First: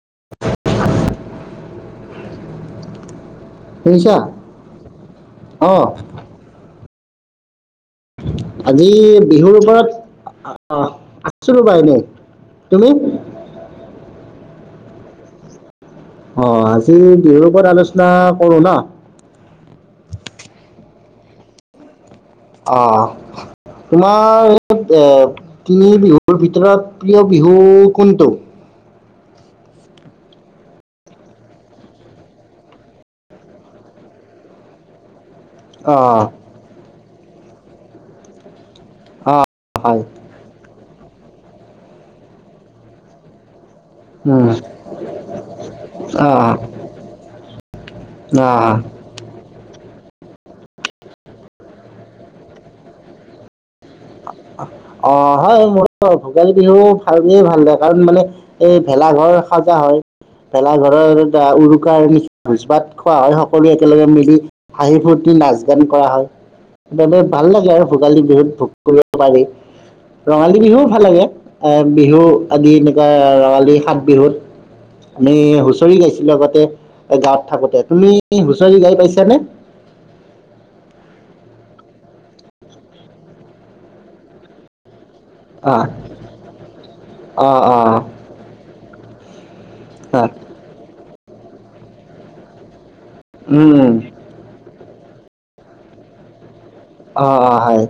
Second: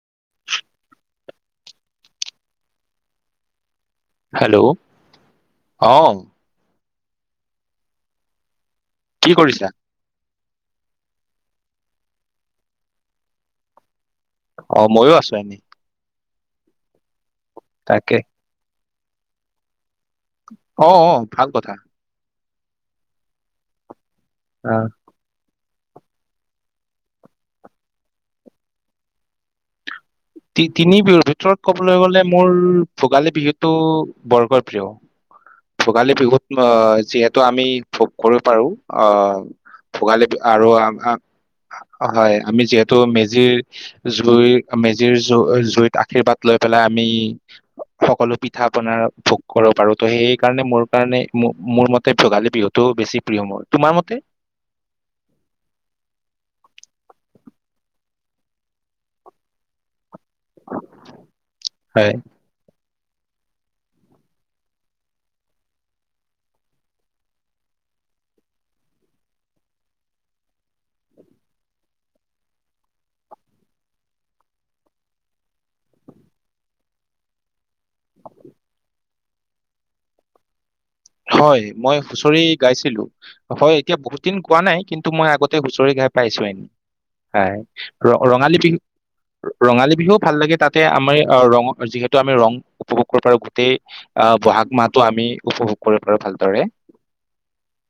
[inaudible] শুনিছা, হেল্ল' অহ। অ আজি কি বিহুৰ কৰিছা ওপৰত অ আছো ৰবা এনেই, তুমি? অ ময়ো আছো এনেই। অ আজি বিহু আলোচনা তাকে কৰো ন। অ অ ভাল কথা। অহ তোমাৰ আহ, এই এ তিনি বিহুৰ ভিতৰত প্ৰিয় বিহু কোনটো? তিনি বিহুৰ ভিতৰত ক'বলৈ গলে মোৰ ভোগালী বিহুতটো বৰকৈ প্ৰিয়। ভোগালী অঁ বিহুত যিহে ত আমি ভোগ কৰিব পাৰো। অ অঁ হয় ভোগালী আৰু অ হয় আমি যিহেতু মেজিৰ জুই উম, মেজিৰ জুই জুইত আশীৰ্বাদ অঁ লৈ পেলাই আমি সকলো পিঠা অঁ পনাৰ ভোগ কৰিব পাৰো ত' সেই সেই কাৰণে মোৰ কাৰণে মোৰ মতে ভোগালী বিহুতটোও বেছি প্ৰিয় মোৰ। তোমাৰ মতে অ হয় মোৰ ভোগালী বিহু ভাল বুলি ভা ভাল কাৰণ মানে এই ভেলা ঘৰ সাজা হয়। ভেলাঘৰৰ এ উৰুকাৰ হয় নিচ ভোজপাত খোৱা হয় সকলো একেলগে মিলি হাঁহি ফূৰ্তি, নাচ গান কৰা হয় সেইবাবে ভাল লাগে আৰু ভোগালী বিহুত ভ কৰিব পাৰি ৰঙালী বিহুও ভাল লাগে এ বিহু আদি এনেকুৱা ৰঙালী সাত বিহুত আমি হুঁচৰি গাইছিলো লগতে গাঁৱত থাকোতে। তুমি হুচৰি গাই পাইছা? কেনে? হয় মই হুচৰি গাইছিলো, হয় এতিয়া বহুত দিন গোৱা নাই কিন্তু মই আগতে অ হুঁচৰি গাই পাইছো এনে অ হয় অ ৰঙালী বিহুত ৰঙালী বিহুও হয় ভাল লাগে তাতে আমাৰ অ ৰঙ যিহেতু আমি ৰং উপভোগ কৰিব পাৰ গোটেই উম আহ বহাগ মাহ আমি উপভোগ। কৰিব পাৰো ভালদৰে। অ, অ, হয়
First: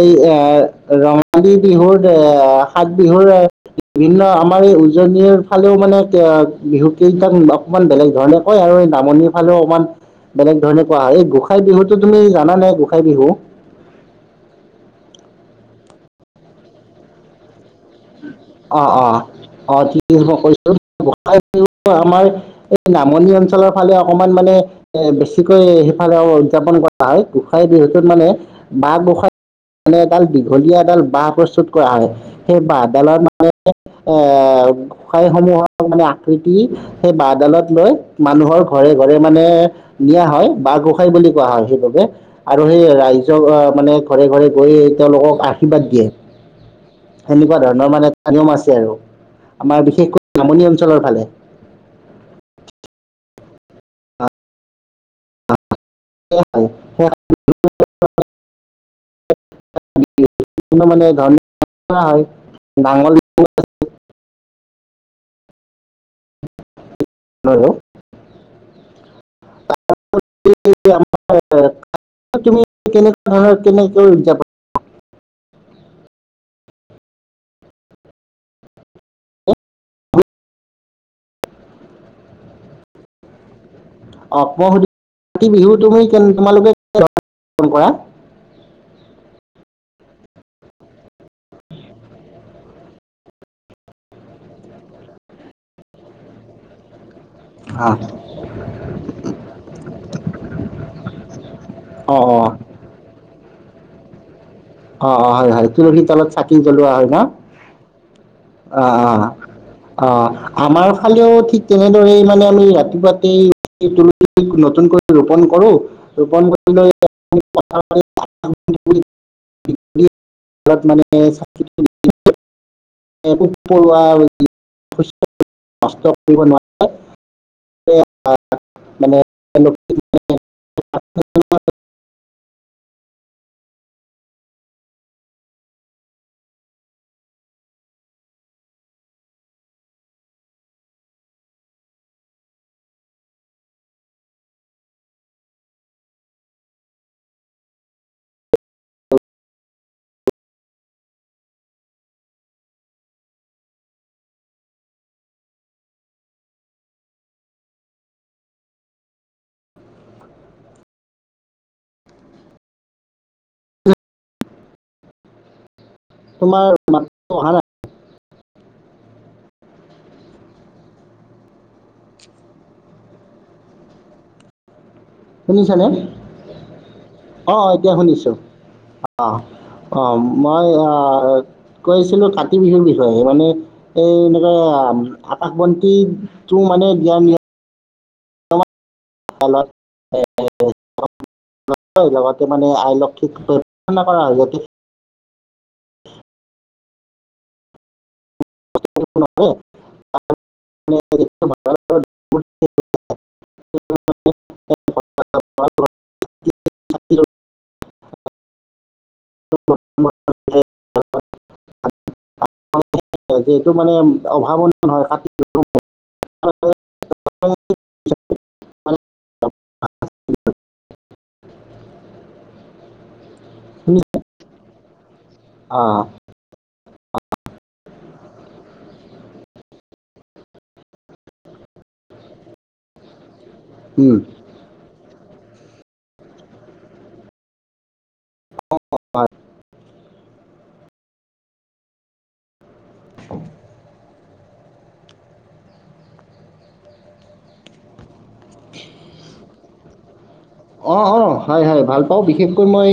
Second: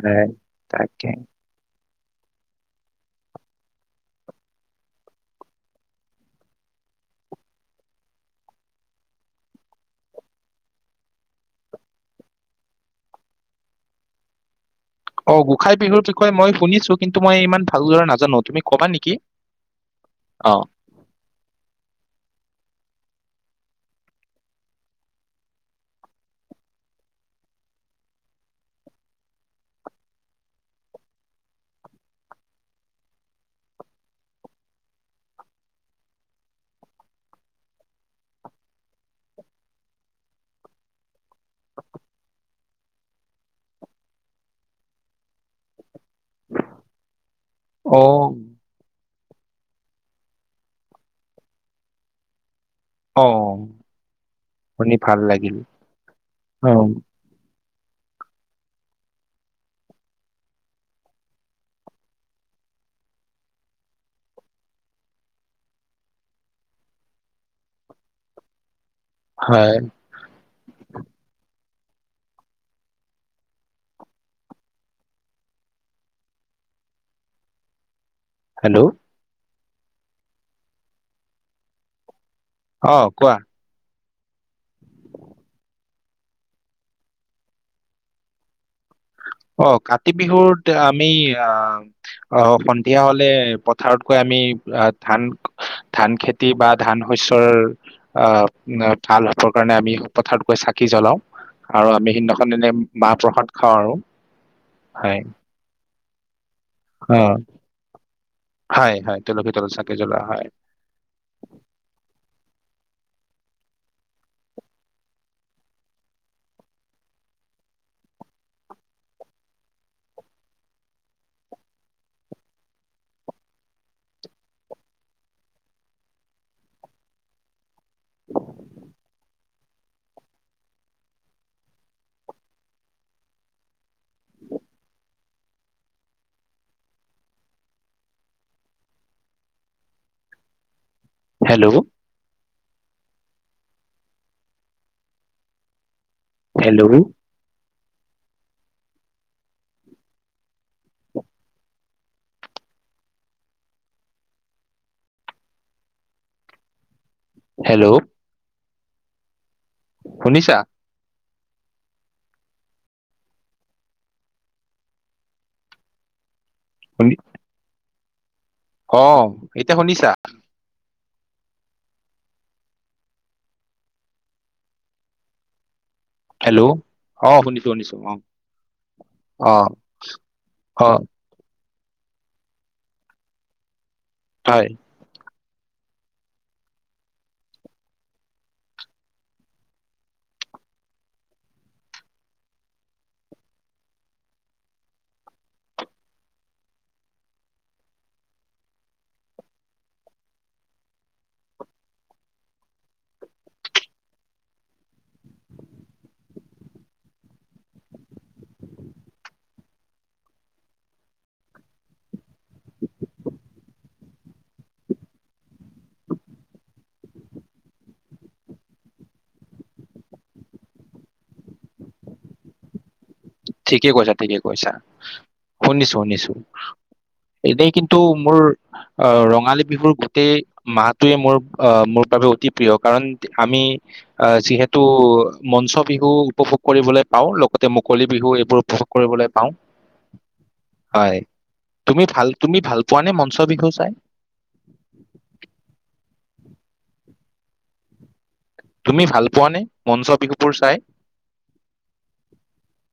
এই হয়, এ তাকে ৰঙালী বিহুৰ। এ সাত বিহুৰে বিভিন্ন আমাৰ এই উজনিৰ ফালেও মানে বিহু কেইটাক অকমান বেলেগ ধৰণে কয় আৰু নামনিৰ ফালেও অকমান বেলেগ ধৰণে কোৱা হয় এই গোসাই বিহুতো তুমি জানা নে গোস খাই বিহু। অ গোসাই বিহুৰ বিষয়ে মই শুনিছো কিন্তু মই ইমান ভালদৰে নাজানো তুমি অ, কবা অ, নেকি অ, ঠিক আছে মই অ কৈছো গোঁসাই বিহুটো আমাৰ নামনি অঞ্চলৰ ফালে অকমান মানে এ বেছিকৈ সেইফালে উদযাপন কৰা হয়। গোসাই বিহুটোত মানে বাহ গোঁসাই মানে এডাল দীঘলীয়া এডাল বাঁহ প্ৰস্তুত কৰা হয় সেই বাঁহ। ডালত মানে এ গোসাই সমূহক মানে আকৃতি সেই বাঁহডালত লৈ মানুহৰ ঘৰে ঘৰে মানে নিয়া হয় বাঁহ গোসাই বুলি কোৱা হয় সেইটোকে আৰু সেই ৰাইজক আহ মানে ঘৰে ঘৰে গৈ তেওঁলোকক আশীৰ্বাদ দিয়ে সেনেকুৱা। নৰ অ মানে নিয়ম আছে আৰু। আমাৰ বিশেষকৈ নামনি অঞ্চলৰ ফালে। অ, শুনি ভাল লাগিল। হয়, অ হয়। [unintelligible] [unintelligible] মানে নাঙল হয়। হয়। তুমি কেনেকুৱা ধৰণৰ কেনেকৈ যাব। হেল্ল'। অ কোৱা। অ মই সুধিব বিচাৰিছোঁ বিহু তুমি তোমালোকে কেনে ধৰণে পালন কৰা অ কাতি বিহুত আমি অ অ সন্ধিয়া হলে পথাৰত গৈ আমি অ ধান ধান খেতি বা ধান শস্যৰ অ ভাল হ'বৰ কাৰণে আমি পথাৰত গৈ চাকি জলাওঁ আৰু আমি অ সিদিনাখন দিনেই মাহ প্ৰসাদ খাওঁ আৰু অ অ হয় হয় তুলসী তলত চাকি জ্বলোৱা হয় ন অ অ হয় অ হয় তুলসী তলত চাকি অ জ্বলোৱা হয় আমাৰ ফালেও ঠিক তেনেদৰে মানে আমি ৰাতিপুৱা তুলসি নতুনকৈ ৰোপন কৰো ৰোপন কৰি লৈ আমি পাথাৰত পাত তামোল দিবলৈ [inaudible] হেল্ল' হেল্ল' হেল্ল' শুনিছা তোমাৰ মান শুনি অহা নাই অ এতিয়া শুনিছা শুনিছানে হেল্ল' অ আহ শুনিছো এতিয়া অ শুনিছো আহ অ আহ মই অ আহ কৈছিলো কাতি বিহুৰ বিষয়ে মানে এই হয় এনেকৈয়াম আকাশবন্তিটো মানে দিয়া নিয়ম লগতে মানে আইলক্ষীকনা কৰা হয় যতে [unintelligible] নয় [unintelligible] [unintelligible] যিহেতু মানে অভাৱনীয় নহয় অ ঠিকে কৈছা ঠিকে কৈছা উ শুনিছো শুনিছো এনেই কিন্তু মোৰ আহ ৰঙালী বিহুৰ গোটেই মাহটোৱে মোৰ আহ মোৰ বাবে অতি প্ৰিয় কাৰণ আমি অঁ আহ যিহেতু মঞ্চ বিহু উপভোগ কৰিবলৈ পাওঁ লগতে মুকলি বিহু এইবোৰ উপ ভোগ কৰিবলৈ পাওঁ হয় তুমি ভাল তুমি ভাল পোৱানে মঞ্চ বিহু চাই। তুমি ভাল পোৱা নে মঞ্চ বিহু? অ অ হয় হয় ভাল পাওঁ বিশেষকৈ মই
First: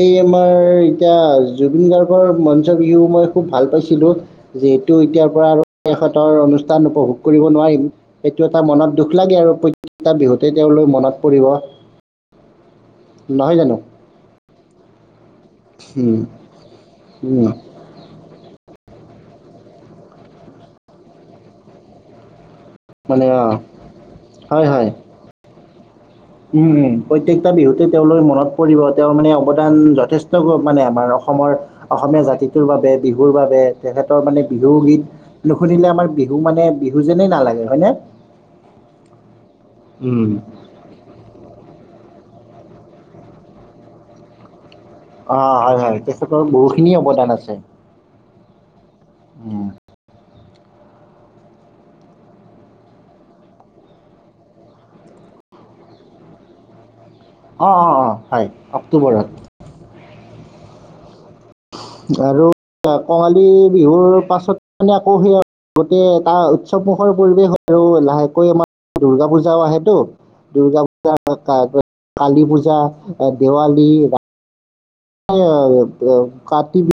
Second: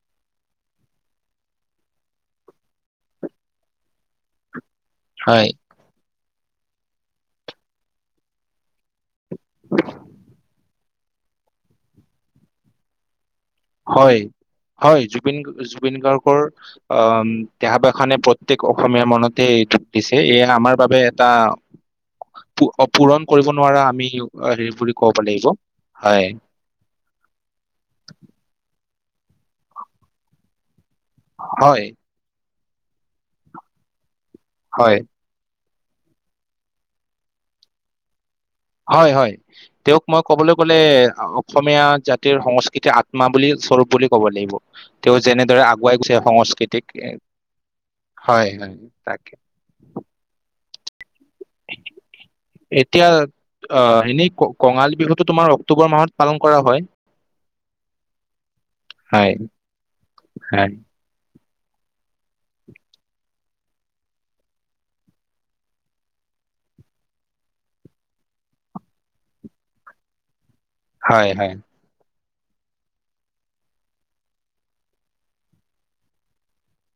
এই তোমাৰ এতিয়া জুবিন গাৰ্গৰ মঞ্চ বিহু মই খুব ভাল পাইছিলোঁ। যিহেটো এতিয়াৰ পৰা হয় আৰু শেষত অনুষ্ঠান উপভোগ কৰিব নোৱাৰিম সেইটো এটা মনত দুখ লাগে আৰু প্ৰত্যেকটা বিহুতে তেওঁলৈ মন পৰিব নহয় জানো হয় হয় জ জুবিন উম, গাৰ্গৰ আহ উম, দেহাবখানে প্ৰতেক অসমীয়া মনতে দুখ দিছে এয়া আমাৰ বাবে এটা মানে পূৰণ কৰিব অঁ নোৱাৰা আমি হয় হেৰি হয় বুলি কব লাগিব। হয় উম উম প্ৰত্যেকটা বিহুতে তেওঁ লোকৰ মনত পৰিব তেওঁ মানে অৱদান যথেষ্ট মানে আমাৰ অসমৰ হয়, অসমীয়া জাতি বাবে বিহুৰ বাবে তেখেতৰ মানে বিহু হয়, গীত সুধিলে আমাৰ বিহু মানে বিহু যেনেই নালাগে হয় নে হয় হয় তেওঁক মই ক'বলৈ গলে অসমীয়া জাতিৰ সংস্কৃতিৰ আত্মা বুলি স্বৰূপ বুলি ক'ব লাগিব তেওঁ অ, যেনেদৰে হয় আগুৱাই হয় গৈছে তেখেতৰ সংস্কৃতিক বহুখিনি এ অৱদান আছে । হয়, হয় । তাকে । এ অ, অ, অ, হয় অক্টোবৰত । হে আৰু কঙালী বিহুৰ পাছত মানে আকৌ সেই গোটেই এটা উৎসৱমুখৰ পৰিৱেশ হয় আৰু লাহেকৈ আমাৰ দূৰ্গা পূজাও আহেতো । দূৰ্গা পূজা হয়, তাৰ হয়, আগত । কালী পূজা, এ দেৱালী অ, অ, কাতি বি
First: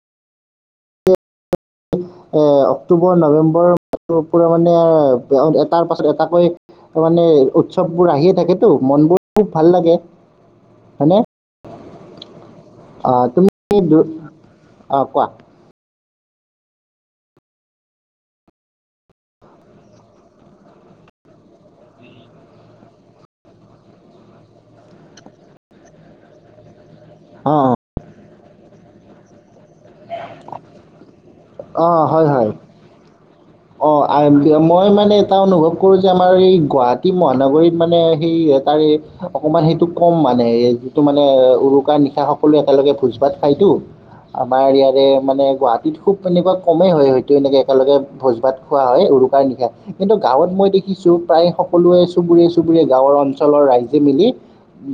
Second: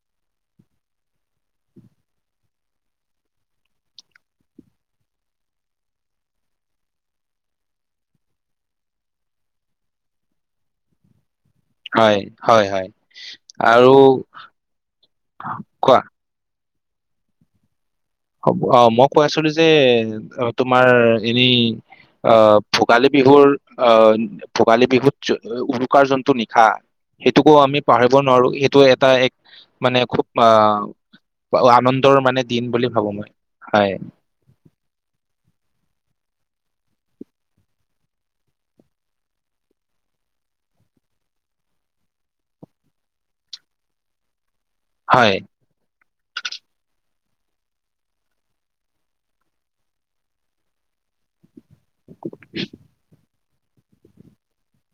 অ অক্টোবৰ, নৱেম্বৰ পৰা মানে এটাৰ পাছত এটাকৈ মানে উৎসৱবোৰ আহিয়ে থাকেতো, মনবোৰ খুব ভাল লাগে হয়নে? হয়, হয়, হয় আহ তুমি আৰু অ কোৱা কোৱা। অ, মই কৈ আছিলো যে তোমাৰ এনেই, আহ ভোগালী বিহুৰ, আহ ভোগালী বিহুত উৰুকাৰ জন্তু নিশা সেইটোকো অ', আমি পাহৰিব নোৱাৰো এইটো এটা এক, মানে খুব আহ অ', আনন্দৰ হয়, মানে হয়। দিন বুলি মই। অ, হয় মই মানে এটা অনুভৱ কৰো যে আমাৰ এই গুৱাহাটী মহানগৰীত মানে সেই তাৰে অকমান সেইটো কম মানে, যিটো মানে উৰুকাৰ নিশা সকলো একেলগে ভোজ ভাত খাইতো আমাৰ ইয়াৰে হয় মানে গুৱাহাটীত খুব এনেকুৱা কমেই হয় হয়। সেইটো সেনেকে একেলগে । ভোজ ভাত খোৱা হয় উৰুকাৰ নিশা কিন্তু গাঁৱত মই দেখিছো প্ৰায় সকলোৱে চুবুৰীয়ে চুবুৰীয়ে গাঁৱৰ অঞ্চ অঞ্চলৰ ৰাইজে মিলি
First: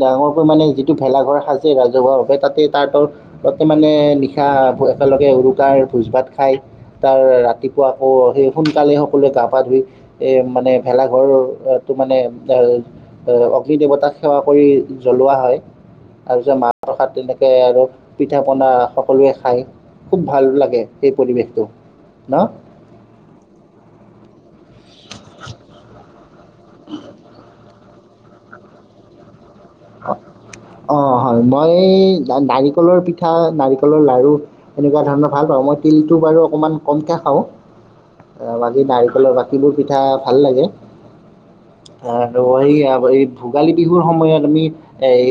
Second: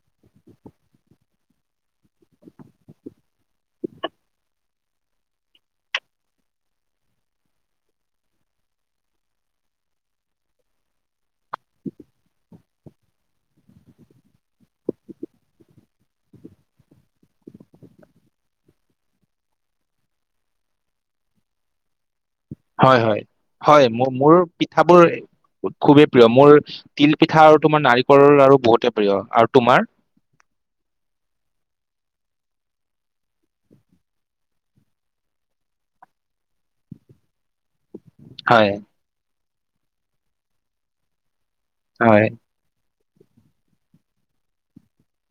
ডাঙৰকৈ মানে যিটো ভেলাঘৰ সাজে ৰাজহুৱাভাৱে তাতে তাৰ তাতে মানে নিশা একেলগে উৰুকাৰ ভোজ ভাত খাই তাৰ ৰাতি আকৌ সেই সোনকালে সকলোৱে গা পা ধুই এই মানে ভেলাঘৰটো মানে এ অগ্নি দেৱতাক সেৱা কৰি জ্বলোৱা হয়, তাৰপিছত মাহ প্ৰসাদ তেনেকে আৰু পিঠা পনা সকলোৱে খায়, খুব ভাল লাগে সেই পৰিৱেশটো ন । হয় হয়, হয় মোৰ মোৰো পি কথাবোৰ খুবেই প্ৰিয়, মোৰ তিল পিঠা আৰু ত আমাৰ নাৰিকলৰ লাৰু বহুতে প্ৰিয় আৰু তোমাৰ অ, অ, হয় মই মই, নাৰিকলৰ পিঠা, নাৰিকলৰ লাড়ু এনেকুৱা ধৰণৰ ভাল পাওঁ, মই তিলটো বাৰু অকণমান কমকৈ খাওঁ। অ, হয় বাকী নাৰিকলৰ বাকী বাকিবোৰ পিঠা ভাল লাগে । হয় আৰু সেইয়া এই ভোগালী বিহুৰ সময়ত আমি এই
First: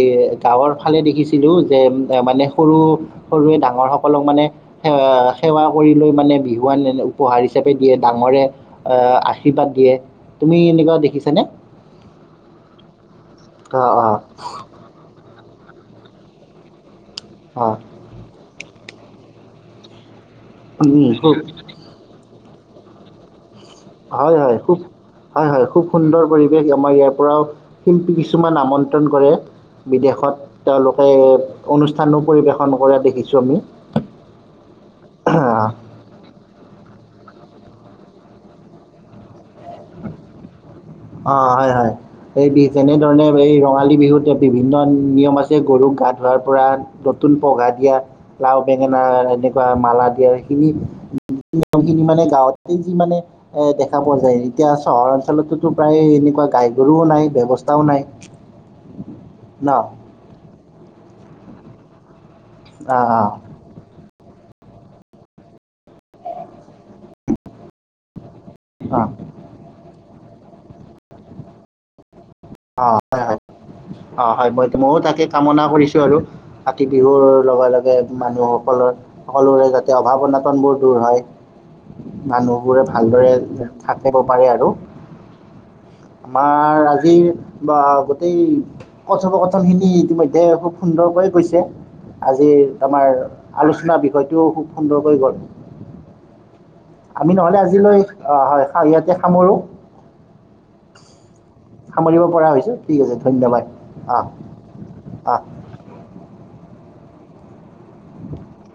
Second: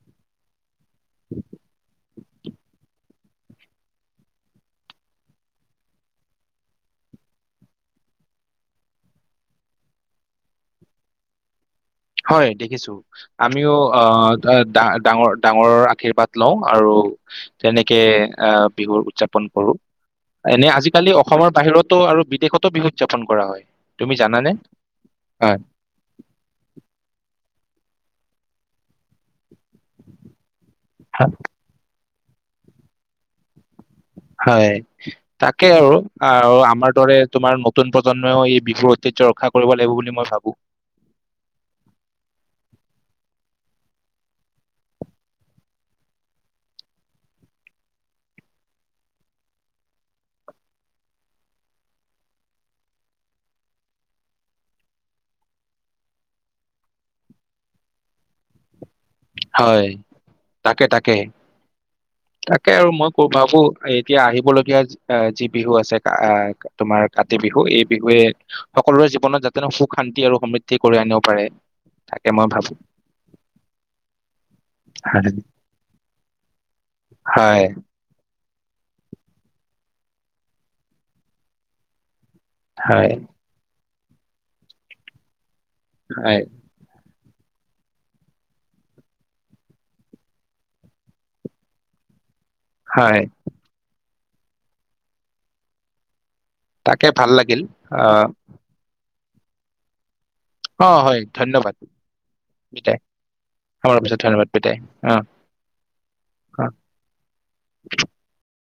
গাঁৱৰ ফালে দেখিছিলোঁ যে মানে সৰু সৰুৱে ডাঙৰ সকলক মানে সে সেৱা কৰি লৈ মানে বিহুৱান উপহাৰ হিচাপে দিয়ে ডাঙৰে আশীৰ্বাদ দিয়ে তুমি এনেকুৱা দেখিছানে? হয় দেখিছোঁ । আমিও অ ডা ডাঙৰ ডাঙৰৰ আশীৰ্বাদ লওঁ আৰু অ তেনেকে অহ বিহু উৎযাপন কৰোঁ‌ । এনে উম আজিকালি খুব অসমৰ বাহিৰতো আৰু বিদেশত তো বিহু উৎযাপন কৰা হয় । হয় হয় খুব হয় হয় খুব সুন্দৰ পৰিৱেশ আমাৰ ইয়াত । ধৰক শিল্পী কিছুমান আমন্ত্ৰণ কৰে । বিদেশত তেওঁলোকে হয় অনুষ্ঠ স্থানো পৰিবেশন কৰা দেখিছো আমি হয় তাকে আৰু আৰু আমাৰ দৰে তোমাৰ নতুন প্ৰজন্মও এই বিহুৰ ঐতিহ্য ৰখা কৰিব লাগিব বুলি মই ভাবো অ হয় হয় এই বি তেনেধৰণে এই ৰঙালী বিহুত বিভিন্ন নিয়ম আছে গৰুক গা ধোৱাৰ পৰা নতুন পঘা দিয়া লাও, বেঙেনা এনেকুৱা মালা দিয়া সেইখিনি নিয়ম খিনি মানে গাঁৱতে যি মানে এ দেখা পোৱা যায় এতিয়া চহৰ অঞ্চলতো প্ৰায় এনেকুৱা গাই গৰুও নাই ব্যৱস্থাও নাই ন হয় তাকে তাকে তাকে আৰু মই অঁ ভাবো এতিয়া আহিবলৈ আহ যি বিহু আছে আহ তোমাৰ কাতি বিহু এই বিহুৱে অঁ অঁ সকলোৰে জীৱনত যাতে ন সুখ শান্তি আৰু সমৃদ্ধি কৰি আনিব পাৰে তাকে মই ভাবো অ হয় মই ময়ো তাকে কামনা কৰিছো আৰু কাতি বিহুৰ হয় লগে লগে মানুহসকলৰ সকলোৰে যাতে অভাৱ অনাটনবোৰ দূৰ হয় মানুহ বোৰে হয় ভালদৰে থাকিব পাৰি আৰু হয় আমাৰ আজি বা গোটেই কথপকথন খিনি ইতিমধ্যে খুব সুন্দৰকৈ গৈছে আজিৰ আমাৰ হয় আলোচনা বিষয়ে হয়টোও খুব সুন্দৰকৈ গ'ল তাকে ভাল আমি নহলে লাগিল আজিলৈ আহ অ হয় ইয়াতে সামৰো অ হয় ধন্যবাদ, সামৰিব পৰা হৈছো বিদাই, ঠিক আছে ধন্যবাদ আমাৰ পাছত আহ ধন্যবাদ বিদাই অ আহ। । অ। [inaudible]